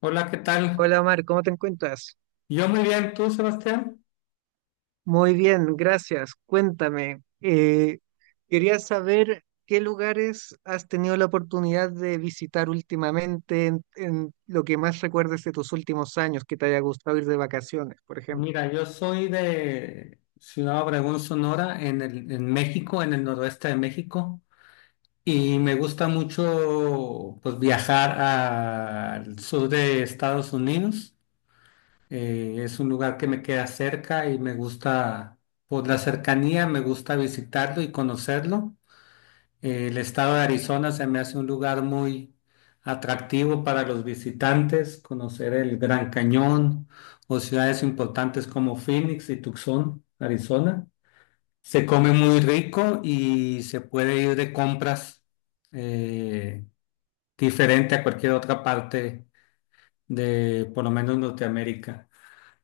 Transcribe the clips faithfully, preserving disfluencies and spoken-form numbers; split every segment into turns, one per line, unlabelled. Hola, ¿qué tal?
Hola Omar, ¿cómo te encuentras?
Yo muy bien, ¿tú, Sebastián?
Muy bien, gracias. Cuéntame, eh, quería saber qué lugares has tenido la oportunidad de visitar últimamente en, en lo que más recuerdes de tus últimos años, que te haya gustado ir de vacaciones, por ejemplo.
Mira, yo soy de Ciudad Obregón, Sonora, en el, en México, en el noroeste de México, y me gusta mucho pues, viajar al sur de Estados Unidos. Eh, es un lugar que me queda cerca y me gusta, por la cercanía, me gusta visitarlo y conocerlo. El estado de Arizona se me hace un lugar muy atractivo para los visitantes, conocer el Gran Cañón o ciudades importantes como Phoenix y Tucson, Arizona. Se come muy rico y se puede ir de compras eh, diferente a cualquier otra parte de, por lo menos, Norteamérica.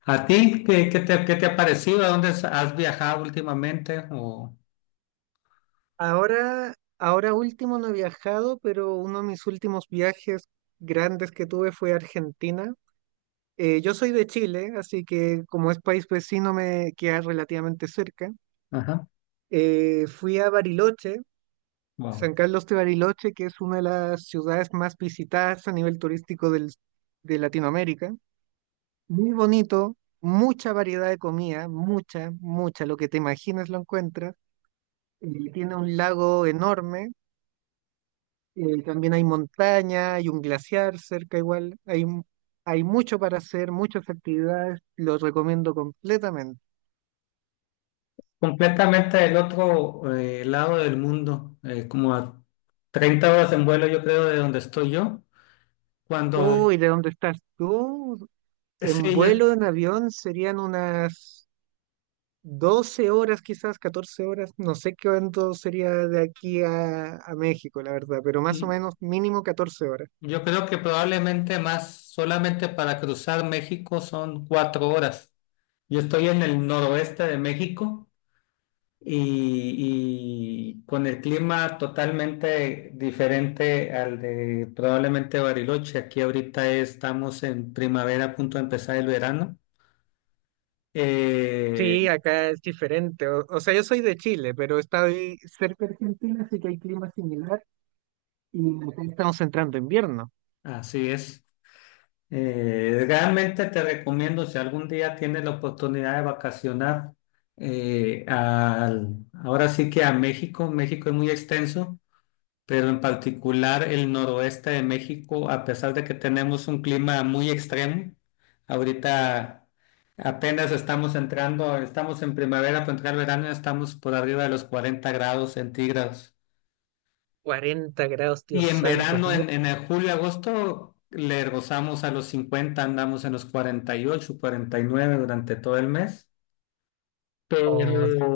¿A ti qué, qué te, qué te ha parecido? ¿A dónde has has viajado últimamente? O...
Ahora, ahora último no he viajado, pero uno de mis últimos viajes grandes que tuve fue a Argentina. Eh, yo soy de Chile, así que como es país vecino me queda relativamente cerca.
Ajá.
Eh, fui a Bariloche,
Wow.
San Carlos de Bariloche, que es una de las ciudades más visitadas a nivel turístico del- de Latinoamérica. Muy bonito, mucha variedad de comida, mucha, mucha, lo que te imagines lo encuentras. Eh, tiene un lago enorme, eh, también hay montaña, hay un glaciar cerca igual, hay, mu- hay mucho para hacer, muchas actividades, lo recomiendo completamente.
Completamente del otro eh, lado del mundo, eh, como a treinta horas en vuelo, yo creo, de donde estoy yo. Cuando,
Uy, ¿de dónde estás tú?
ay,
En
sí, yo,
vuelo, en avión, serían unas doce horas, quizás catorce horas, no sé cuánto sería de aquí a, a México, la verdad, pero más o
y
menos mínimo catorce horas.
yo creo que probablemente más, solamente para cruzar México son cuatro horas. Yo estoy en el noroeste de México y, y con el clima totalmente diferente al de probablemente Bariloche. Aquí ahorita estamos en primavera, a punto de empezar el verano. Eh,
Sí, acá es diferente. O, o sea, yo soy de Chile, pero estoy cerca de Argentina, así que hay clima similar y acá estamos entrando invierno.
Así es. Eh, realmente te recomiendo, si algún día tienes la oportunidad de vacacionar, eh, al- ahora sí que a México, México es muy extenso, pero en particular el noroeste de México, a pesar de que tenemos un clima muy extremo, ahorita apenas estamos entrando, estamos en primavera, para entrar verano, ya estamos por arriba de los cuarenta grados centígrados.
Cuarenta grados,
Y
Dios
en
santo, es
verano,
mucho,
en, en el julio, agosto, le gozamos a los cincuenta, andamos en los cuarenta y ocho, cuarenta y nueve durante todo el mes,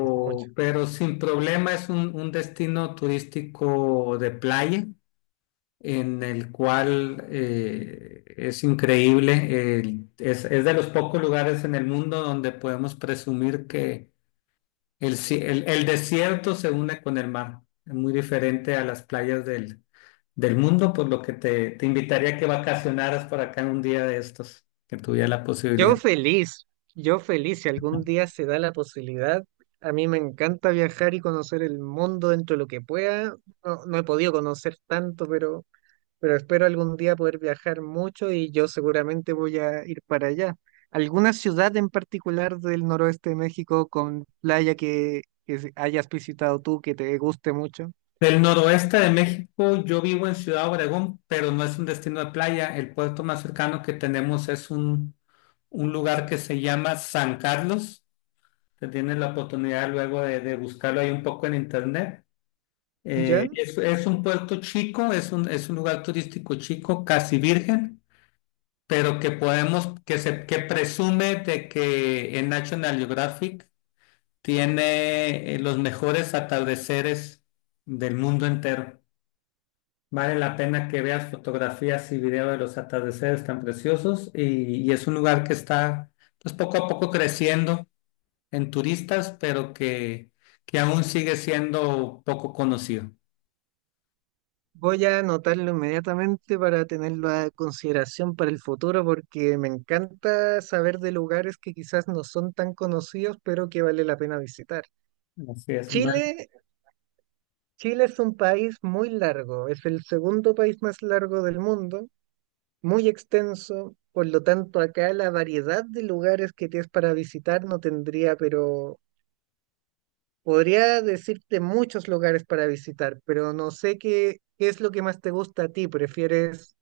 es mucho.
pero sin problema es un, un destino turístico de playa en el cual eh, es increíble, el- es, es de los pocos lugares en el mundo donde podemos presumir que el, ci- el el desierto se une con el mar. Es muy diferente a las playas del del mundo, por lo que te, te invitaría a que vacacionaras por acá en un día de estos, que tuviera la
Yo
posibilidad.
feliz, yo feliz, si algún día se da la posibilidad. A mí me encanta viajar y conocer el mundo dentro de lo que pueda. No, no he podido conocer tanto, pero pero espero algún día poder viajar mucho y yo seguramente voy a ir para allá. ¿Alguna ciudad en particular del noroeste de México con playa que, que se- hayas visitado tú que te guste mucho?
Del noroeste de México, yo vivo en Ciudad Obregón, pero no es un destino de playa. El puerto más cercano que tenemos es un, un lugar que se llama San Carlos. Te tienes la oportunidad luego de, de buscarlo ahí un poco en internet. Eh,
¿Ya?
es, es un puerto chico, es un, es un lugar turístico chico, casi virgen, pero que podemos, que se, que presume de que en National Geographic tiene eh, los mejores atardeceres del mundo entero. Vale la pena que veas fotografías y videos de los atardeceres tan preciosos, y, y es un lugar que está pues, poco a poco creciendo en turistas, pero que, que aún sigue siendo poco conocido.
Voy a anotarlo inmediatamente para tenerlo a consideración para el futuro porque me encanta saber de lugares que quizás no son tan conocidos, pero que vale la pena visitar.
Así es. Vale.
Chile, Chile es un país muy largo, es el segundo país más largo del mundo, muy extenso, por lo tanto acá la variedad de lugares que tienes para visitar no tendría, pero podría decirte muchos lugares para visitar, pero no sé qué, qué es lo que más te gusta a ti. ¿Prefieres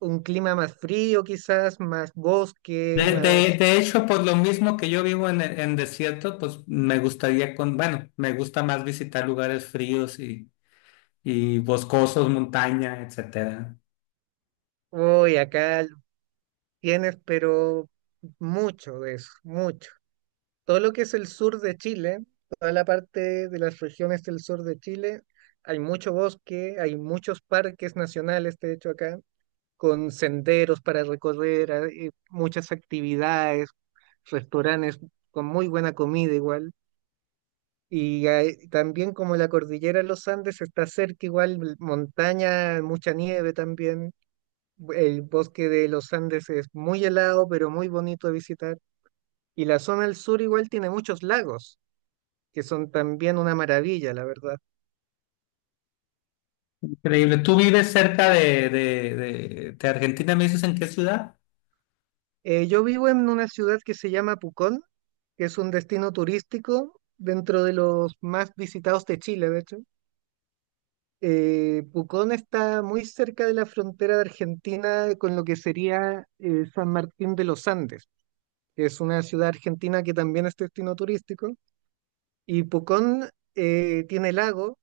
un clima más frío quizás, más bosque,
De, de-
más...
de hecho, por lo mismo que yo vivo en, en desierto, pues me gustaría con, bueno, me gusta más visitar lugares fríos y, y boscosos, montaña, etcétera.
Uy, acá tienes, pero mucho de eso, mucho. Todo lo que es el sur de Chile, toda la parte de las regiones del sur de Chile, hay mucho bosque, hay muchos parques nacionales, de hecho, acá, con senderos para recorrer, hay muchas actividades, restaurantes con muy buena comida igual. Y hay- también como la cordillera de los Andes está cerca igual, l- montaña, mucha nieve también. El bosque de los Andes es muy helado, pero muy bonito de visitar. Y la zona del sur igual tiene muchos lagos que son también una maravilla, la verdad.
Increíble. ¿Tú vives cerca de, de, de, de Argentina? ¿Me dices en qué ciudad?
Eh, yo vivo en una ciudad que se llama Pucón, que es un destino turístico dentro de los más visitados de Chile, de hecho. Eh, Pucón está muy cerca de la frontera de Argentina con lo que sería eh, San Martín de los Andes, que es una ciudad argentina que también es destino turístico. Y Pucón eh, tiene lago,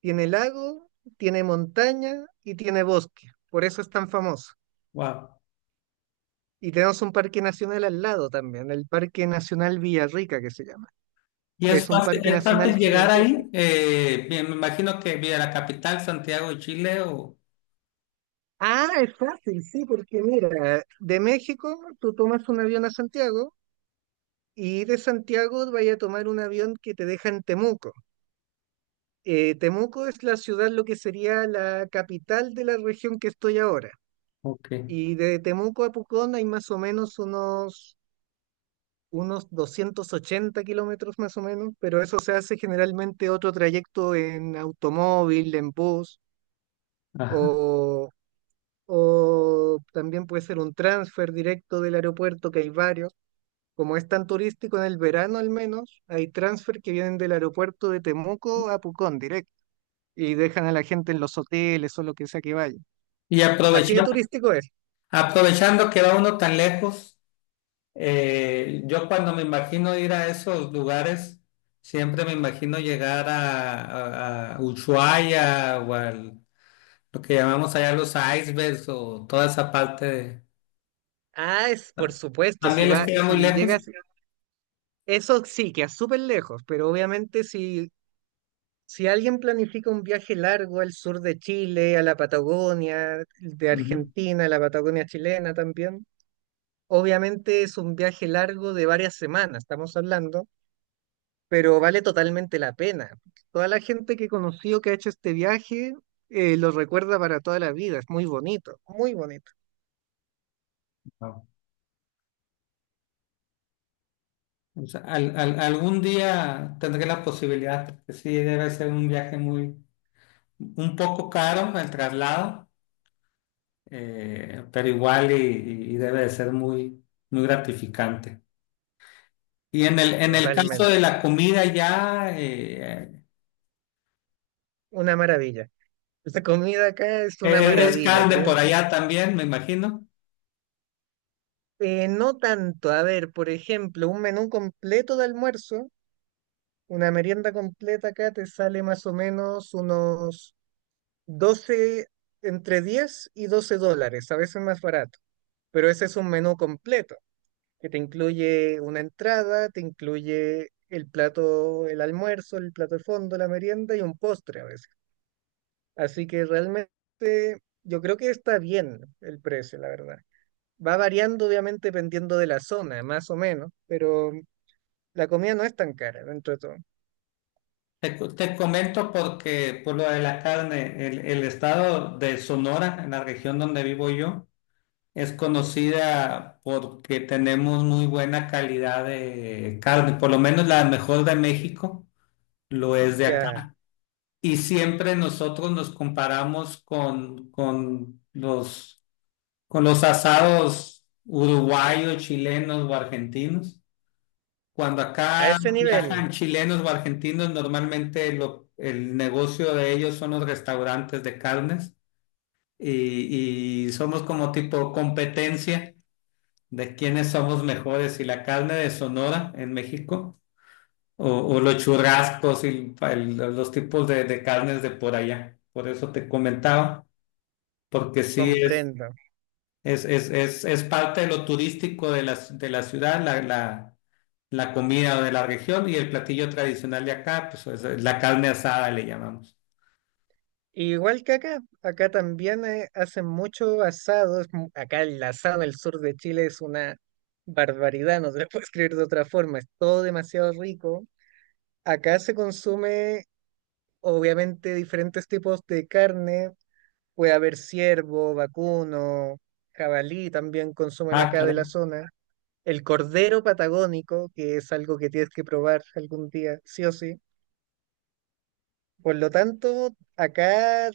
tiene lago, tiene montaña y tiene bosque. Por eso es tan famoso.
Wow.
Y tenemos un parque nacional al lado también, el Parque Nacional Villarrica que se llama.
¿Y es
Es un
fácil,
parque
es
nacional
fácil llegar
gigantesco.
ahí? Eh, bien, me imagino que vía la capital, Santiago de Chile o...
Ah, es fácil, sí, porque mira, de México tú tomas un avión a Santiago y de Santiago vaya a tomar un avión que te deja en Temuco. Eh, Temuco es la ciudad, lo que sería la capital de la región que estoy ahora.
Ok.
Y de Temuco a Pucón hay más o menos unos unos doscientos ochenta kilómetros más o menos, pero eso se hace generalmente otro trayecto en automóvil, en bus,
Ajá.
o, o también puede ser un transfer directo del aeropuerto, que hay varios. Como es tan turístico en el verano al menos, hay transfer que vienen del aeropuerto de Temuco a Pucón directo y dejan a la gente en los hoteles o lo que sea que vaya.
Y
Así de
aprovechando,
turístico es.
aprovechando que va uno tan lejos, eh, yo cuando me imagino ir a esos lugares, siempre me imagino llegar a, a, a Ushuaia o al, lo que llamamos allá los icebergs o toda esa parte de...
Ah, es por supuesto, si
¿También les
va,
queda muy
si
lejos?
llegas, eso sí, que es súper lejos, pero obviamente si si alguien planifica un viaje largo al sur de Chile, a la Patagonia, de
Ujú.
Argentina, a la Patagonia chilena también, obviamente es un viaje largo de varias semanas, estamos hablando, pero vale totalmente la pena. Toda la gente que he conocido que ha hecho este viaje eh, lo recuerda para toda la vida, es muy bonito, muy bonito,
Wow. O sea, al- al- algún día tendré la posibilidad, porque sí, debe ser un viaje muy, un poco caro el traslado, eh, pero igual y, y- y debe de ser muy, muy gratificante. Y en el, en el caso de
totalmente,
la comida ya, eh,
una maravilla. La comida acá es una
eh, es
maravilla,
carne por
créeme.
allá también, me imagino.
Eh, no tanto, a ver, por ejemplo, un menú completo de almuerzo. Una merienda completa acá te sale más o menos unos doce entre diez y doce dólares, a veces más barato. Pero ese es un menú completo, que te incluye una entrada, te incluye el plato, el almuerzo, el plato de fondo, la merienda y un postre a veces. Así que realmente yo creo que está bien el precio, la verdad. Va variando obviamente dependiendo de la zona, más o menos, pero la comida no es tan cara dentro de todo.
Te, co- te comento porque por lo de la carne, el, el estado de Sonora, en la región donde vivo yo, es conocida porque tenemos muy buena calidad de carne, por lo menos la mejor de México lo es de acá.
Ya,
Y siempre nosotros nos comparamos con, con los, con los asados uruguayos, chilenos o argentinos. Cuando
a
acá
ese nivel.
viajan chilenos o argentinos, normalmente lo- el negocio de ellos son los restaurantes de carnes, y y somos como tipo competencia de quiénes somos mejores, si la carne de Sonora en México o, o los churrascos y el- los tipos de, de carnes de por allá. Por eso te comentaba, porque sí es,
Comprendo.
es, es, es, es parte de lo turístico de la, de la ciudad, la, la, la comida de la región, y el platillo tradicional de acá, pues es la carne asada le llamamos.
Igual que acá, acá también eh, hacen mucho asado. es mu- Acá el asado del sur de Chile es una barbaridad, no se lo puedo escribir de otra forma, es todo demasiado rico. Acá se consume, obviamente, diferentes tipos de carne. Puede haber ciervo, vacuno, jabalí también consumen
Ah,
acá de la
claro.
zona. El cordero patagónico, que es algo que tienes que probar algún día, sí o sí. Por lo tanto, acá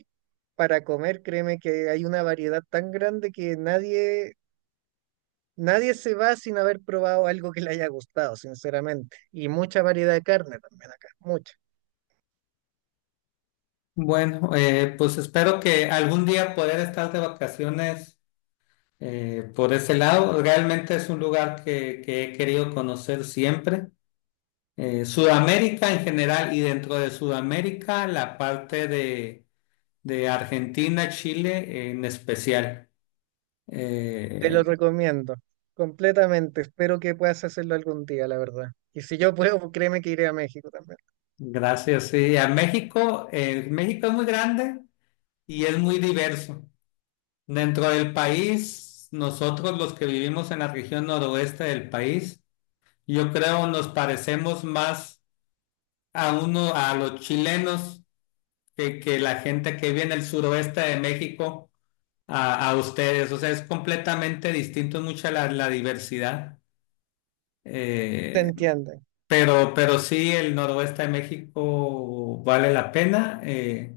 para comer, créeme que hay una variedad tan grande que nadie, nadie se va sin haber probado algo que le haya gustado, sinceramente. Y mucha variedad de carne también acá, mucha.
Bueno, eh, pues espero que algún día poder estar de vacaciones. Eh, por ese lado, realmente es un lugar que, que he querido conocer siempre. Eh, Sudamérica en general y dentro de Sudamérica, la parte de, de Argentina, Chile en especial.
Te
Eh,
lo recomiendo completamente. Espero que puedas hacerlo algún día, la verdad. Y si yo puedo, pues, créeme que iré a México también.
gracias, sí. A México, eh, México es muy grande y es muy diverso. Dentro del país, nosotros los que vivimos en la región noroeste del país, yo creo nos parecemos más a uno, a los chilenos que, que la gente que vive en el suroeste de México a, a ustedes. O sea, es completamente distinto, mucha la, la diversidad.
Te
Eh,
entienden.
pero, pero sí, el noroeste de México vale la pena eh,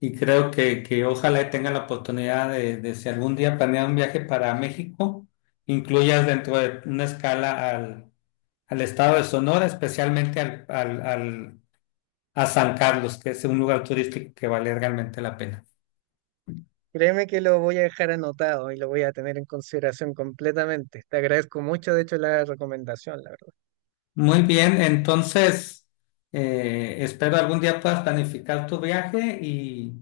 y creo que, que ojalá tenga la oportunidad de, de si algún día planean un viaje para México, incluyas dentro de una escala al, al estado de Sonora, especialmente al, al, al, a San Carlos, que es un lugar turístico que vale realmente la pena.
Créeme que lo voy a dejar anotado y lo voy a tener en consideración completamente. Te agradezco mucho, de hecho, la recomendación, la verdad.
Muy bien, entonces eh, espero algún día puedas planificar tu viaje y,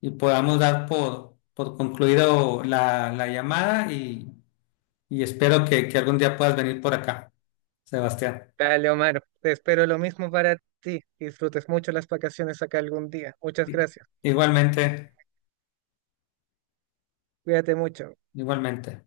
y podamos dar por, por concluido la, la llamada y, y espero que, que algún día puedas venir por acá, Sebastián.
Dale, Omar, te espero lo mismo para ti. Disfrutes mucho las vacaciones acá algún día. Muchas
I-
gracias.
Igualmente,
Cuídate mucho.
igualmente.